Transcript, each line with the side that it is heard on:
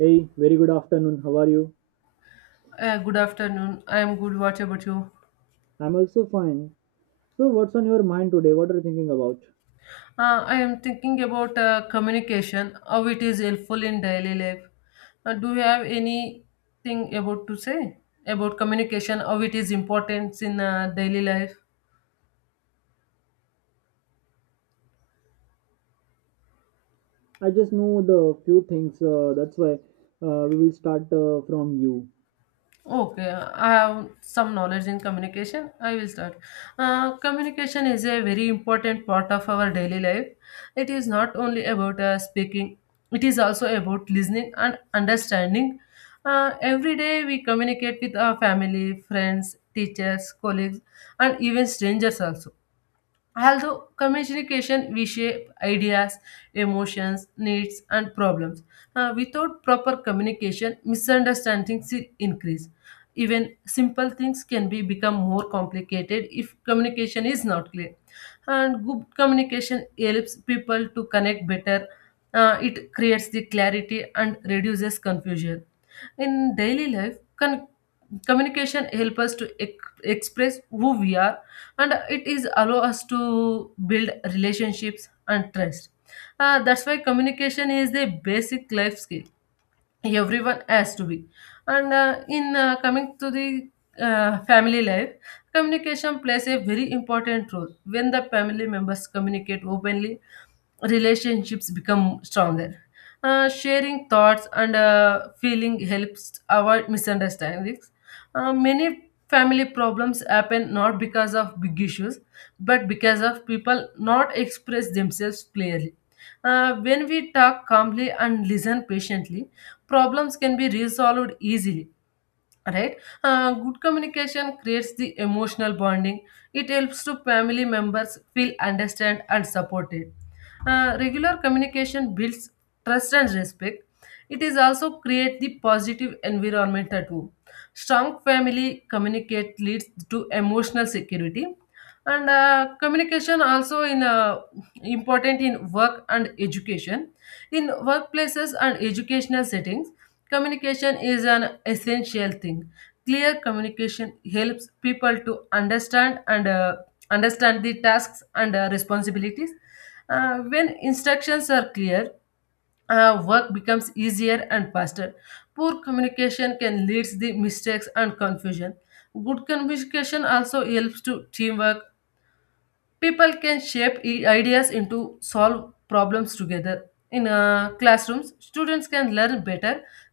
right: Hey, very good afternoon. How are you?
left: Good afternoon. I am good. What about you?
right: I'm also fine. So, what's on your mind today? What are you thinking about?
left: I am thinking about communication, how it is helpful in daily life. Do you have anything about to say about communication, how it is important in daily life?
right: I just know the few things, that's why we will start from you.
left: Okay, I have some knowledge in communication. I will start. Communication is a very important part of our daily life. It is not only about speaking, it is also about listening and understanding. Every day we communicate with our family, friends, teachers, colleagues, and even strangers also. Although communication reshape ideas, emotions, needs, and problems, without proper communication, misunderstandings will increase. Even simple things can be become more complicated if communication is not clear. And good communication helps people to connect better. It creates the clarity and reduces confusion. In daily life, con- communication helps us to express who we are, and it is allow us to build relationships and trust. That's why communication is the basic life skill everyone has to be. And in coming to the family life, communication plays a very important role. When the family members communicate openly, relationships become stronger. Sharing thoughts and feeling helps avoid misunderstandings. Many family problems happen not because of big issues, but because of people not express themselves clearly. When we talk calmly and listen patiently, problems can be resolved easily, right? Good communication creates the emotional bonding. It helps to family members feel understood and supported. Regular communication builds trust and respect. It is also create the positive environment at home. Strong family communicate leads to emotional security. And communication also in important in work and education. In workplaces and educational settings, communication is an essential thing. Clear communication helps people to understand and understand the tasks and responsibilities. When instructions are clear, work becomes easier and faster. Poor communication can lead to mistakes and confusion. Good communication also helps to teamwork. People can shape ideas into solve problems together. In classrooms, students can learn better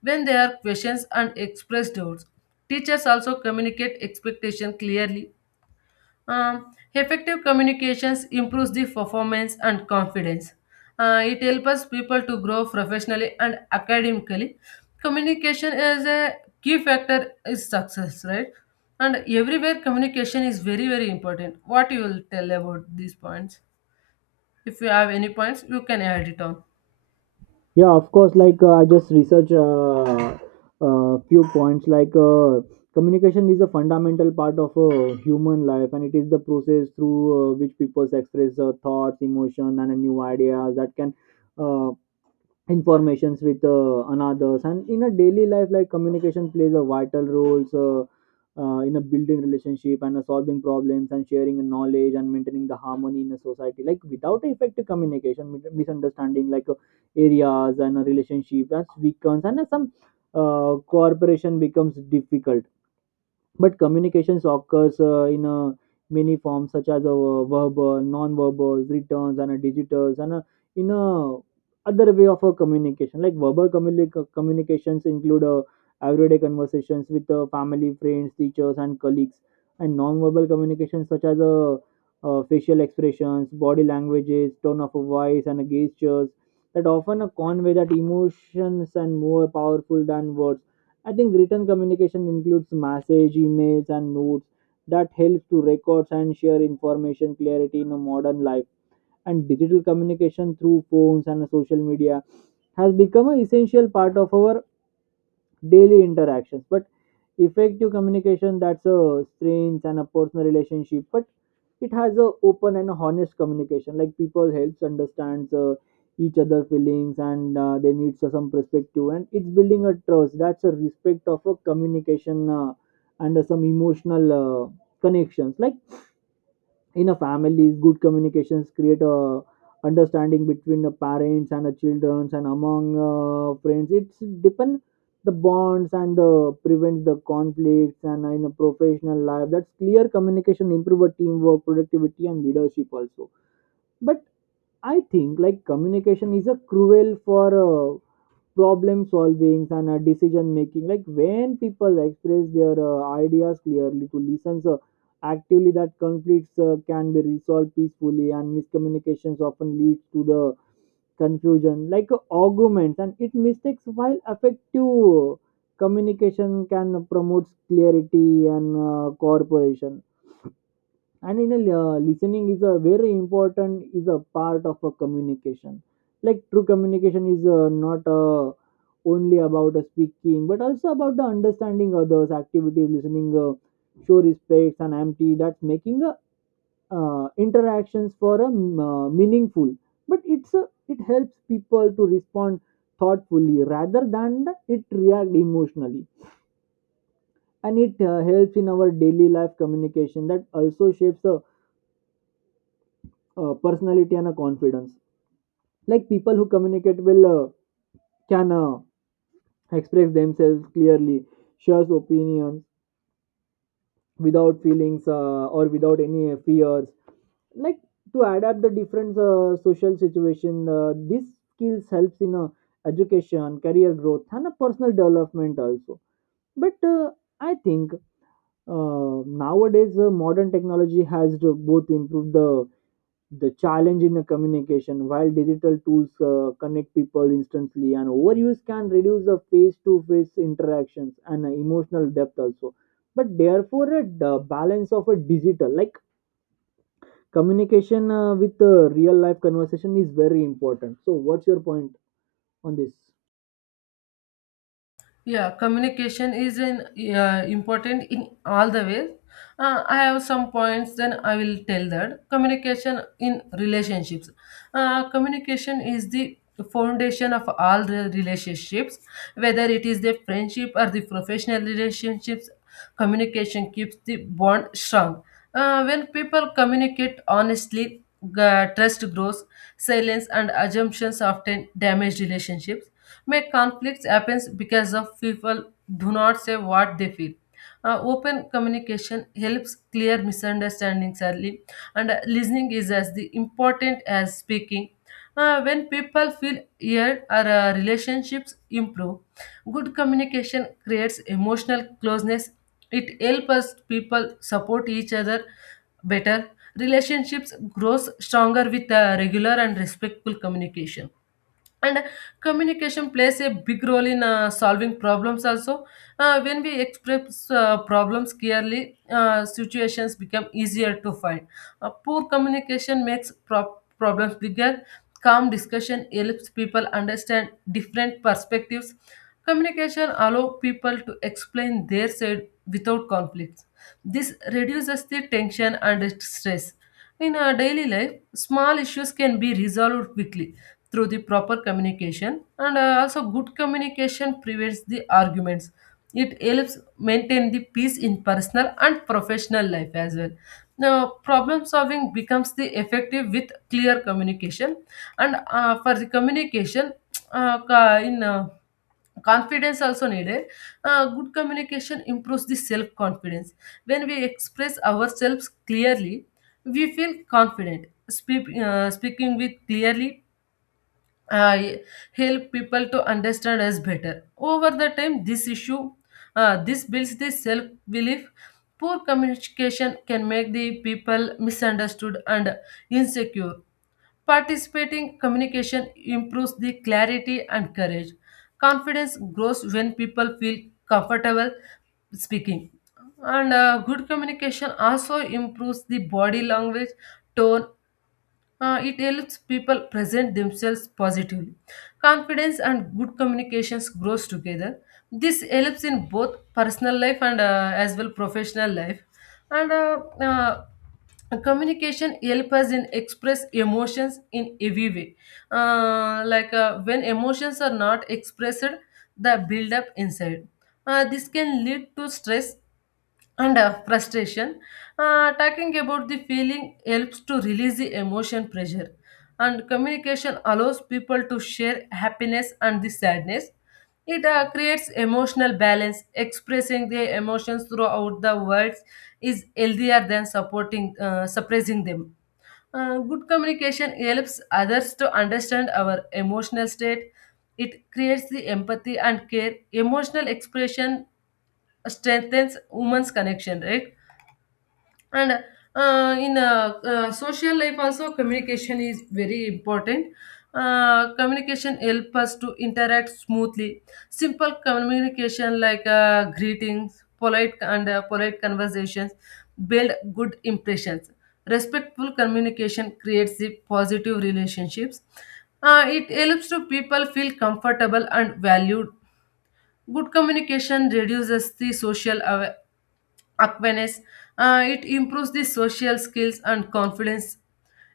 left: when there are questions and express doubts. Teachers also communicate expectation clearly. Effective communications improves the performance and confidence. It helps us people to grow professionally and academically. Communication is a key factor is success, right? And everywhere communication is very very important. What you will tell about these points? If you have any points, you can add it on.
right: Yeah, of course. I just research few points. Communication is a fundamental part of human life, and it is the process through which people express thoughts, emotion, and new ideas that can uh, informations with another and in a daily life like communication plays a vital role so, in a building relationship and a solving problems and sharing knowledge and maintaining the harmony in a society like without effective communication misunderstanding areas and a relationship that's weakens and some cooperation becomes difficult but communications occurs in many forms such as verbal, non-verbal, returns, and digitals, and in other way of communication. Like communications include everyday conversations with family, friends, teachers, and colleagues, and non-verbal communications such as facial expressions, body languages, tone of voice, and gestures that often convey that emotions and more powerful than words. I think written communication includes message, emails, and notes that help to record and share information clarity in a modern life. And digital communication through phones and social media has become an essential part of our daily interactions, but effective communication that's a strength and a personal relationship, but it has a open and a honest communication like people helps understands each other feelings and they need some perspective and it's building a trust that's a respect of a communication and some emotional connections like in a families good communications create a understanding between the parents and the children and among friends it's deepen the bonds and the prevents the conflicts, and in a professional life that's clear communication improve a teamwork productivity and leadership also. But I think like communication is a cruel for problem solvings and decision making like when people express their ideas clearly to listen so actively that conflicts can be resolved peacefully, and miscommunications often leads to the confusion like arguments and it mistakes while effective communication can promote clarity and cooperation. And in a uh, listening is a very important is a part of a communication like true communication is not only about a speaking but also about the understanding others activities listening show respects and empty that's making interactions for a meaningful, but it's a, it helps people to respond thoughtfully rather than it react emotionally, and it helps in our daily life communication that also shapes the personality and a confidence like people who communicate well can express themselves clearly, shares opinions without feelings or without any fears like to adapt the different social situation. These skills helps in education career growth and a personal development also. But I think uh, nowadays modern technology has both improved the challenge in the communication while digital tools connect people instantly and overuse can reduce the face-to-face interactions and emotional depth also, but therefore a balance of a digital like communication with real life conversation is very important. So what's your point on this?
left: Yeah, communication is an important in all the ways. I have some points, then I will tell that communication in relationships. Communication is the foundation of all the relationships, whether it is the friendship or the professional relationships. Communication keeps the bond strong. When people communicate honestly, trust grows. Silence and assumptions often damage relationships. May conflicts happens because of people do not say what they feel. Open communication helps clear misunderstandings early, and listening is as the important as speaking. When people feel heard, our relationships improve. Good communication creates emotional closeness. It helps us people support each other better. Relationships grows stronger with regular and respectful communication, and communication plays a big role in solving problems also. When we express problems clearly, situations become easier to find. Poor communication makes problems bigger. Calm discussion helps people understand different perspectives. Communication allows people to explain their side without conflicts. This reduces the tension and stress in our daily life. Small issues can be resolved quickly through the proper communication, and also good communication prevents the arguments. It helps maintain the peace in personal and professional life as well. Now, problem solving becomes the effective with clear communication. And for the communication, in confidence also needed. Good communication improves the self confidence. When we express ourselves clearly, we feel confident. Speaking with clearly uh, help people to understand us better. Over the time, this builds the self belief. Poor communication can make the people misunderstood and insecure. Participating communication improves the clarity and courage. Confidence grows when people feel comfortable speaking. And good communication also improves the body language, tone. It helps people present themselves positively. Confidence and good communications grows together. This helps in both personal life and as well professional life. And communication help us in express emotions in every way. Like when emotions are not expressed, the build up inside. This can lead to stress and frustration. Talking about the feeling helps to release the emotion pressure, and communication allows people to share happiness and the sadness. It creates emotional balance. Expressing their emotions throughout the words is healthier than supporting suppressing them. Good communication helps others to understand our emotional state. It creates the empathy and care. Emotional expression strengthens women's connection, right? And in social life also, communication is very important. Communication help us to interact smoothly. Simple communication like greetings, polite conversations build good impressions. Respectful communication creates the positive relationships. It helps to people feel comfortable and valued. Good communication reduces the social awareness. It improves the social skills and confidence.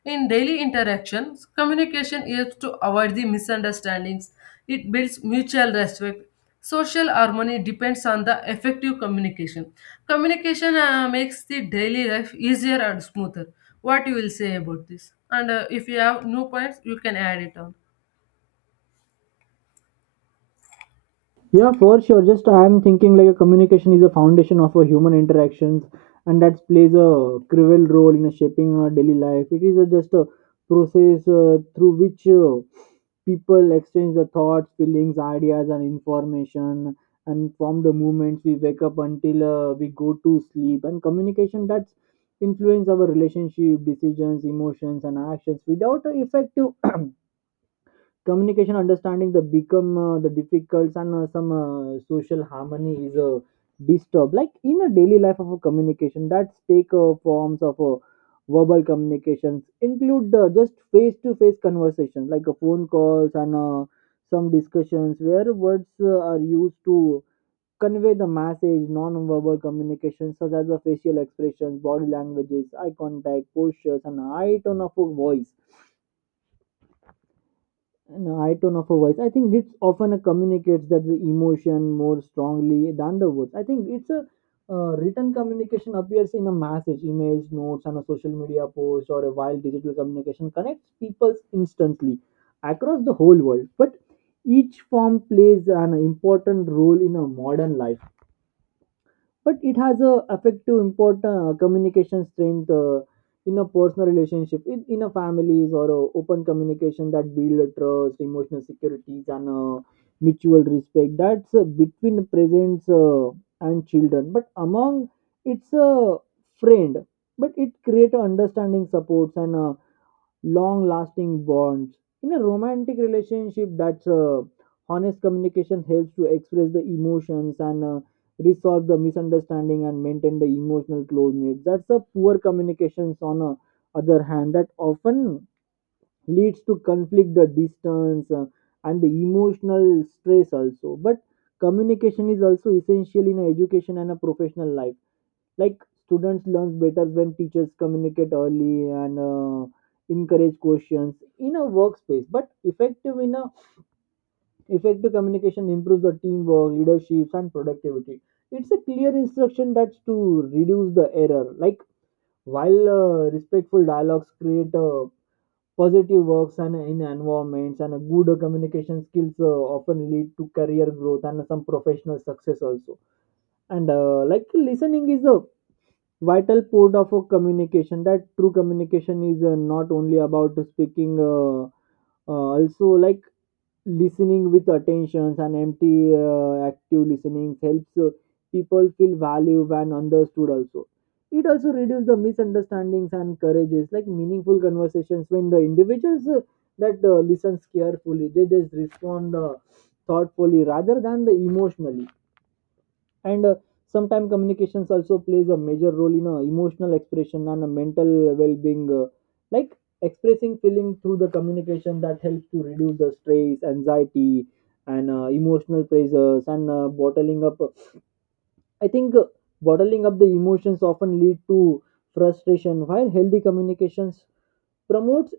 left: In daily interactions, communication helps to avoid the misunderstandings. It builds mutual respect. Social harmony depends on the effective communication. Communication makes the daily life easier and smoother. What you will say about this? And if you have new points, you can add it on.
right: Yeah, for sure. Just I'm thinking like a communication is a foundation of a human interactions, and that plays a crucial role in shaping our daily life. Just a process through which people exchange the thoughts, feelings, ideas, and information, and from the moments we wake up until we go to sleep. And communication that's influence our relationship, decisions, emotions, and actions. Without a effective communication understanding the become the difficults and some social harmony is disturbed like in a daily life of a communication that's take forms of verbal communications include just face to face conversations like phone calls and some discussions where words are used to convey the message. Non-verbal communication such as the facial expressions body languages eye contact postures and high tone of a voice and a high tone of a voice. I think this often communicates that the emotion more strongly than the words. I think it's a Written communication appears in a message, image, notes, and a social media post, or a while digital communication connects people instantly across the whole world. But each form plays an important role in a modern life, but it has a effect to import communication strength in a personal relationship in a families or a open communication that build a trust emotional securities and mutual respect that's between parents and children but among it's a friend, but it create a understanding supports and long lasting bonds. In a romantic relationship that's honest communication helps to express the emotions and resolve the misunderstanding and maintain the emotional closeness. That's the poor communications on other hand that often leads to conflict the distance and the emotional stress also. But communication is also essential in a education and a professional life like students learns better when teachers communicate early and encourage questions in a workspace, but effective in a effective communication improves the teamwork leaderships and productivity. It's a clear instruction that's to reduce the error like while respectful dialogues create positive works and in environments, and a good communication skills often lead to career growth and some professional success also. And like listening is a vital port of a communication that true communication is not only about speaking, also like listening with attentions and empty. Active listening helps people feel valued and understood also. It also reduces the misunderstandings and encourages like meaningful conversations when the individuals that listens carefully, they just respond thoughtfully rather than the emotionally. And sometimes communications also plays a major role in emotional expression and a mental well-being, like expressing feeling through the communication that helps to reduce the stress anxiety and emotional pressures, and bottling up I think bottling up the emotions often lead to frustration while healthy communications promotes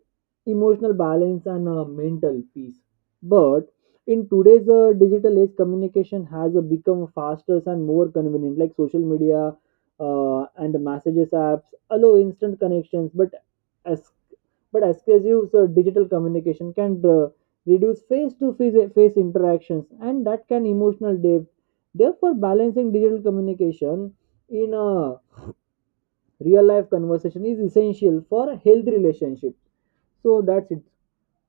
right: emotional balance and mental peace. But in today's digital age, communication has become faster and more convenient, like social media and messages apps allow instant connections. As but exclusive digital communication can reduce face interactions, and that can emotional depth. Therefore, balancing digital communication in a real life conversation is essential for healthy relationship. So that's it.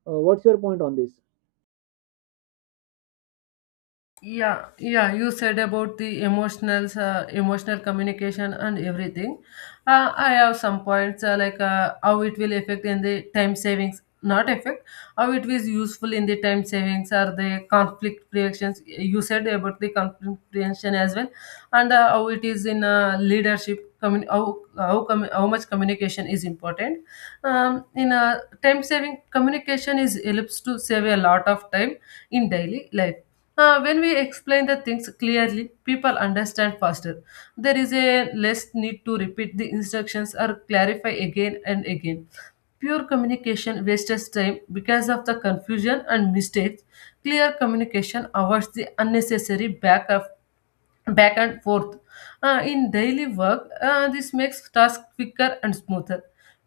right: What's your point on this?
left: Yeah, yeah, you said about the emotional communication and everything. I have some points, like how it will affect in the time savings, not affect, how it is useful in the time savings or the conflict reactions. You said about the conflict prevention as well. And how it is in leadership, how much communication is important. In time saving, communication is helps to save a lot of time in daily life. When we explain the things clearly, people understand faster. There is a less need to repeat the instructions or clarify again and again. Pure communication wastes time because of the confusion and mistakes. Clear communication avoids the unnecessary back and forth. In daily work, this makes tasks quicker and smoother.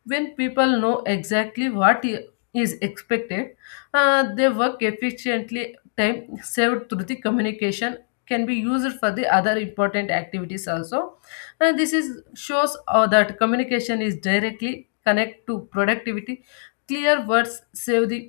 left: When people know exactly what is expected, they work efficiently. Time saved through the communication can be used for the other important activities also. And this is shows that communication is directly connect to productivity. Clear words save the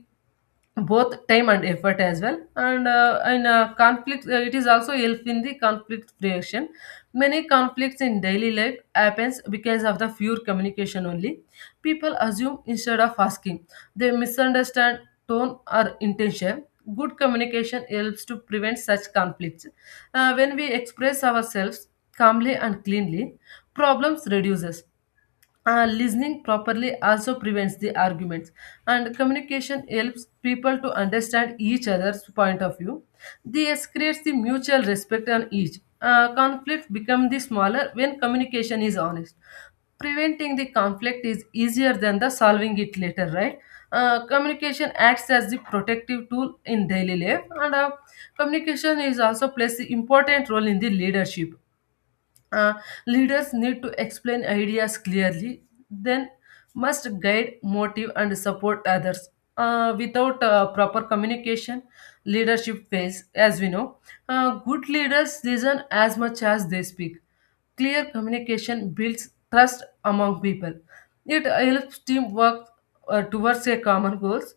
left: both time and effort as well. And in conflict, it is also help in the conflict creation. Many conflicts in daily life happens because of the fewer communication only. People assume instead of asking. They misunderstand tone or intention. Good communication helps to prevent such conflicts. When we express ourselves calmly and cleanly, problems reduces. Listening properly also prevents the arguments, and communication helps people to understand each other's point of view. This creates the mutual respect on each conflict become the smaller when communication is honest. Preventing the conflict is easier than the solving it later, right? Communication acts as the protective tool in daily life. And communication is also plays the important role in the leadership. uh, Leaders need to explain ideas clearly, then must guide, motive, and support others. Without proper communication, leadership fails, as we know. Good leaders listen as much as they speak. Clear communication builds trust among people. It helps team work towards a common goals.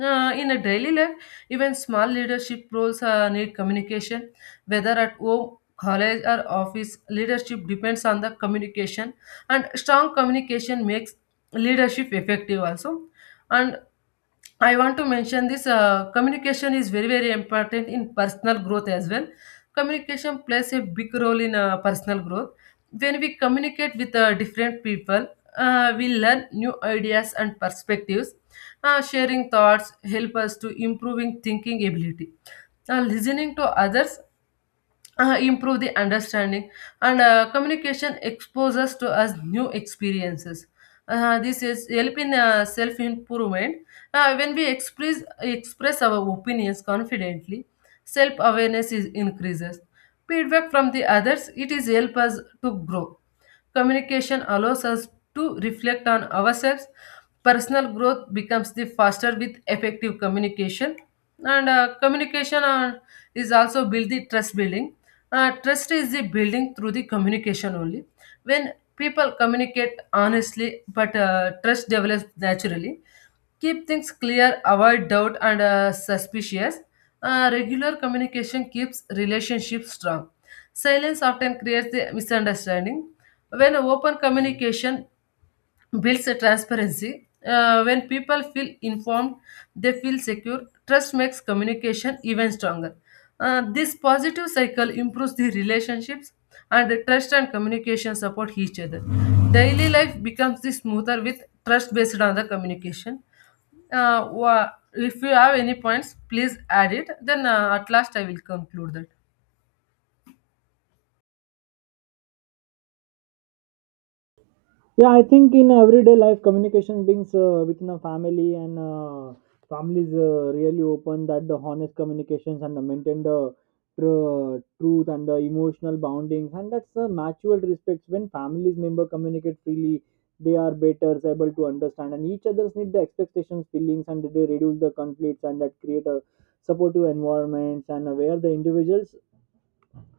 left: In a daily life, even small leadership roles need communication, whether at home, college, or office. Leadership depends on the communication, and strong communication makes leadership effective also. And I want to mention this. Communication is very, very important in personal growth as well. Communication plays a big role in personal growth. When we communicate with different people, we learn new ideas and perspectives. Sharing thoughts help us to improving thinking ability. Listening to others improve the understanding, and communication exposes to us new experiences. This is help in self improvement. When we express our opinions confidently, self awareness is increases. Feedback from the others, it is help us to grow. Communication allows us to reflect on ourselves. Personal growth becomes the faster with effective communication. And communication is also build the trust building. Trust is the building through the communication only. When people communicate honestly, but trust develops naturally. Keep things clear, avoid doubt and suspicious. Regular communication keeps relationships strong. Silence often creates the misunderstanding. When open communication builds a transparency. When people feel informed, they feel secure. Trust makes communication even stronger. This positive cycle improves the relationships, and the trust and communication support each other. Daily life becomes the smoother with trust based on the communication. If you have any points, please add it. Then at last I will conclude that.
right: Yeah, I think in everyday life, communication brings within a family, and families really open that the honest communications and the maintain the truth and the emotional boundings and that's the mutual respect. When families member communicate freely, they are better able to understand and each other's need the expectations feelings, and they reduce the conflicts and that create a supportive environments and where the individuals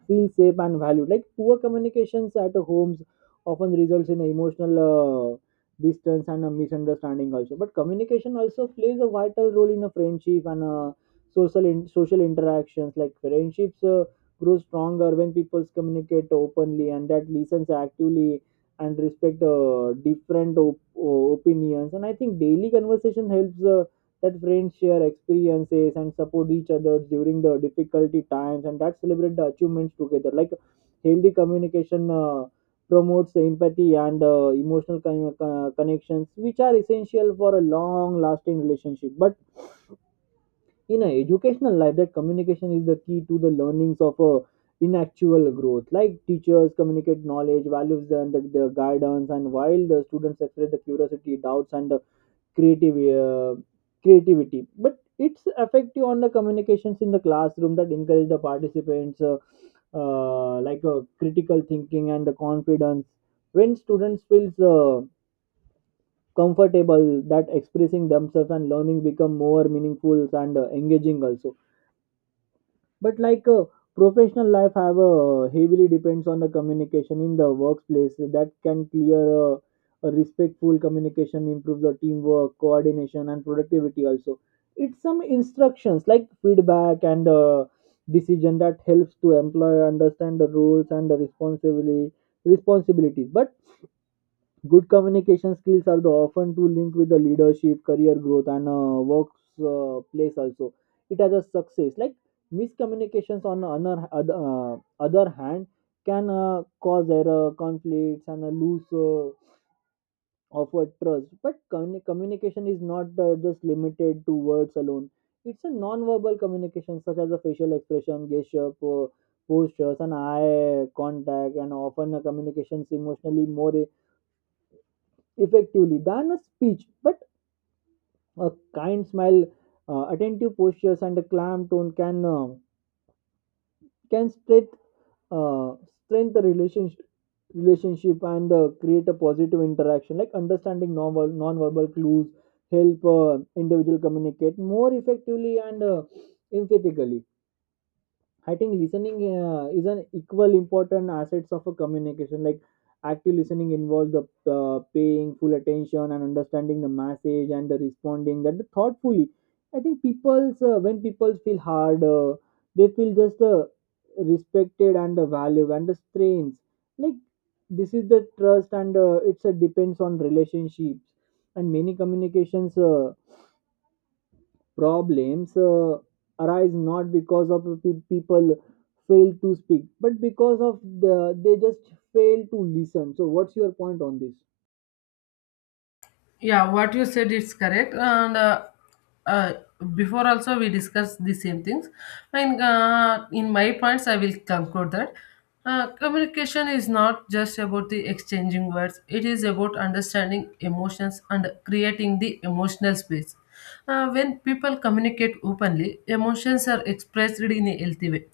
right: feel safe and valued. Like poor communications at homes often results in emotional distance and a misunderstanding also. But communication also plays a vital role in a friendship and social social interactions. Like friendships grow stronger when people communicate openly and that listens actively and respect different opinions. And I think daily conversation helps. That friends share experiences and support each other during the difficulty times and that celebrate the achievements together like healthy communication promotes empathy and emotional connections which are essential for a long lasting relationship. But in an educational life that communication is the key to the learnings of a in actual growth like teachers communicate knowledge values and the guidance, and while the students express the curiosity doubts and creative uh, creativity. But it's effective on the communications in the classroom that encourage the participants critical thinking and the confidence when students feels comfortable that expressing themselves, and learning become more meaningful and engaging also. But professional life have heavily depends on the communication in the workplace that can clear a respectful communication improves the teamwork coordination and productivity also. It's some instructions like feedback and decision that helps to employer understand the rules and the responsibility responsibilities. But good communication skills are the often to link with the leadership, career growth, and works place also. It has a success. Like miscommunications on another other, other hand can cause error, conflicts, and a loose of a trust. But communication is not just limited to words alone. It's a non-verbal communication such as a facial expression, gesture, postures, and eye contact, and often a communications emotionally more effectively than a speech, but a kind smile, attentive postures, and a calm tone can uh, can strength uh, strengthen the relationship and create a positive interaction like understanding novel non-verbal clues help individual communicate more effectively and empathically. I think listening is an equal important assets of a communication. Like active listening involves the paying full attention and understanding the message and the responding that thoughtfully. I think people's when people feel hard, they feel just respected and the value and the strength. Like this is the trust and it's a depends on relationships and many communications. Problems arise not because of people fail to speak but because of the, they just fail to listen. So what's your point on this?
left: Yeah, what you said is correct and uh, before also we discussed the same things and in my points I will conclude that. Communication is not just about the exchanging words, it is about understanding emotions and creating the emotional space. When people communicate openly, emotions are expressed in a healthy way.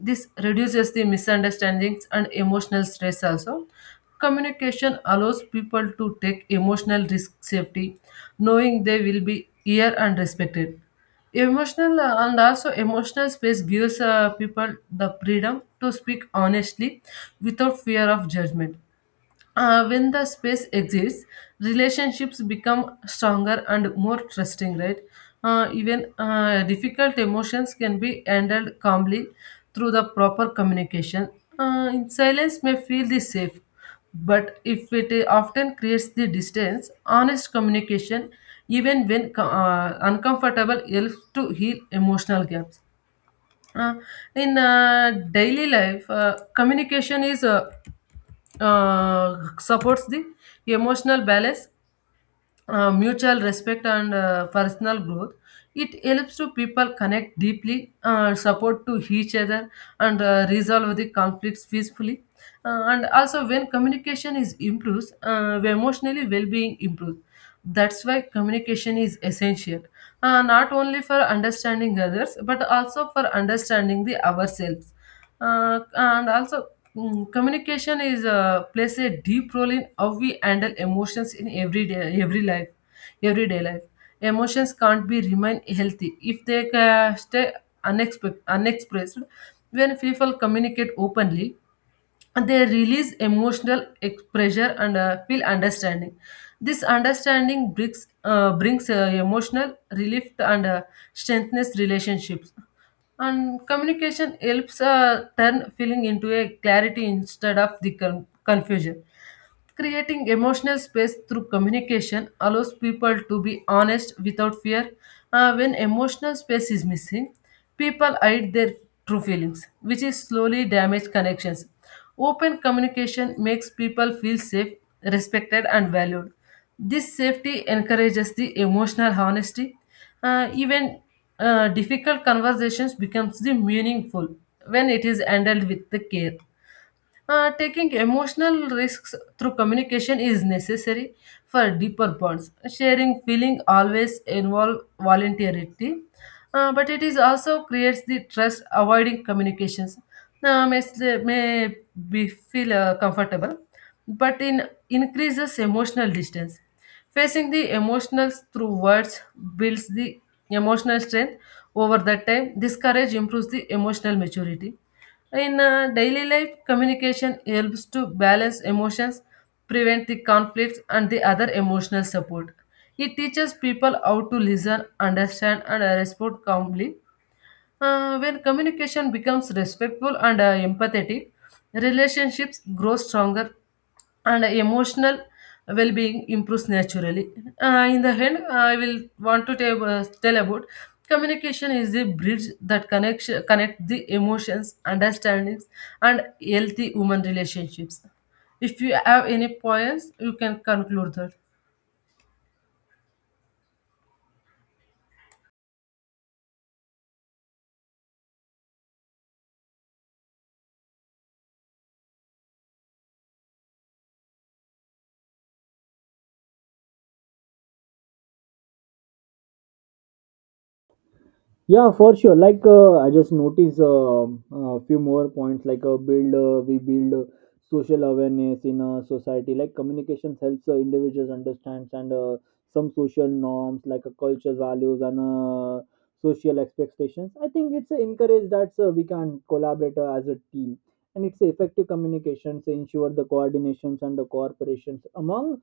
left: This reduces the misunderstandings and emotional stress also. Communication allows people to take emotional risk safety, knowing they will be heard and respected. Emotional and also emotional space gives people the freedom to speak honestly without fear of judgment. When the space exists, relationships become stronger and more trusting, right? Even difficult emotions can be handled calmly through the proper communication. In silence may feel the safe, but if it often creates the distance, honest communication, even when uncomfortable, helps to heal emotional gaps. Uh, in daily life, communication is supports the emotional balance, mutual respect, and personal growth. It helps to people connect deeply, support to each other, and resolve the conflicts peacefully. And also, when communication is improves, emotionally well-being improves. That's why communication is essential, not only for understanding others, but also for understanding the ourselves. Uh, and also Communication is plays a deep role in how we handle emotions in everyday life. Emotions can't be remain healthy if they stay unexpressed. When people communicate openly, they release emotional pressure and feel understanding. This understanding brings emotional relief and strengthens relationships. And communication helps turn feeling into a clarity instead of the confusion. Creating emotional space through communication allows people to be honest without fear. When emotional space is missing, people hide their true feelings, which is slowly damage connections. Open communication makes people feel safe, respected, and valued. This safety encourages the emotional honesty. Even difficult conversations becomes the meaningful when it is handled with the care. Taking emotional risks through communication is necessary for deeper bonds. Sharing feeling always involve voluntarity, but it is also creates the trust. Avoiding communications may, may be feel comfortable, but in increases emotional distance. Facing the emotionals through words builds the emotional strength over the time. This courage improves the emotional maturity. In daily life, communication helps to balance emotions, prevent the conflicts, and the other emotional support. It teaches people how to listen, understand, and respond calmly. When communication becomes respectful and empathetic, relationships grow stronger and emotional well being improves naturally. In the end, I will want to tell, tell about communication is the bridge that connects connect the emotions, understandings, and healthy human relationships. If you have any points, you can conclude that.
right: Yeah, for sure. Like I just noticed a few more points. Like we build social awareness in a society. Like communications helps individuals understand and some social norms, like culture values and social expectations. I think it's encouraged that we can collaborate as a team, and it's effective communications ensure the coordinations and the cooperations among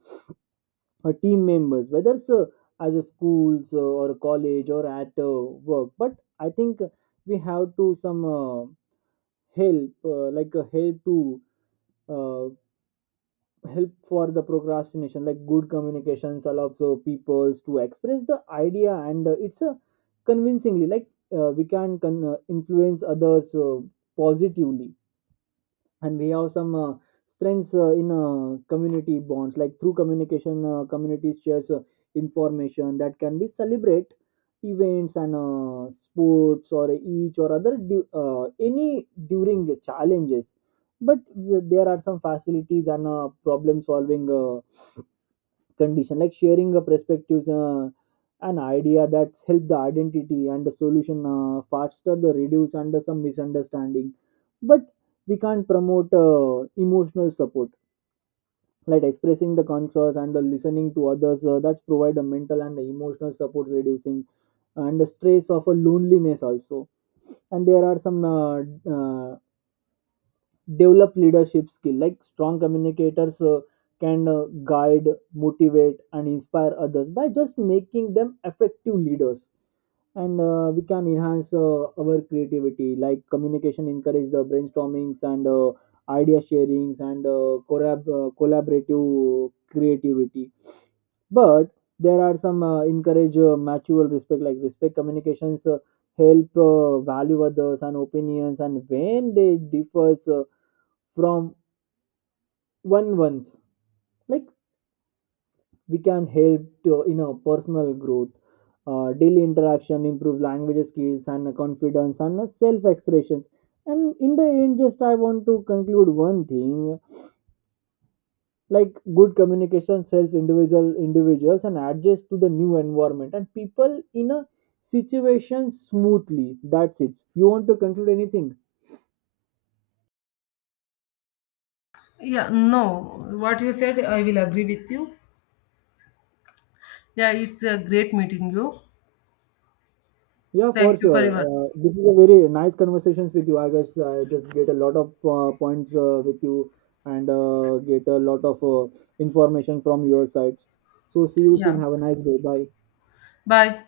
right: team members, whether it's as a schools or college or at work. But I think we have to some help, uh, like uh, help to uh, help for the procrastination. Like good communications allows people to express the idea, and it's convincingly. Like we can influence others positively, and we have some strengths in community bonds. Like through communication communities shares information that can be celebrate events and sports or each or other any during the challenges. But there are some facilities and problem solving condition, like sharing a perspectives an idea that's help the identity and the solution faster the reduce under some misunderstanding. But we can't promote emotional support, like expressing the concerns and the listening to others that's provide a mental and the emotional support reducing and the stress of a loneliness also. And there are some uh, develop leadership skill, like strong communicators can guide, motivate and inspire others by just making them effective leaders. And we can enhance our creativity, like communication encourage the brainstormings and idea sharings and collaborative creativity. But there are some encourage mutual respect, like respect communications help value others and opinions and when they differs from one ones. Like we can help to you know personal growth. Daily interaction improve language skills and confidence and self expressions. And in the end just I want to conclude one thing, like good communication helps individuals and adjust to the new environment and people in a situation smoothly. That's it. You want to conclude anything?
left: Yeah, no, what you said, I will agree with you. Yeah, it's a great meeting you.
right: Yeah, for
left: Thank you for
right: sure.
left: your.
right: This is a very nice conversations with you. I guess I just get a lot of points with you and get a lot of information from your sides. So see you
left: Yeah.
right: soon. Have a nice day. Bye.
left: Bye.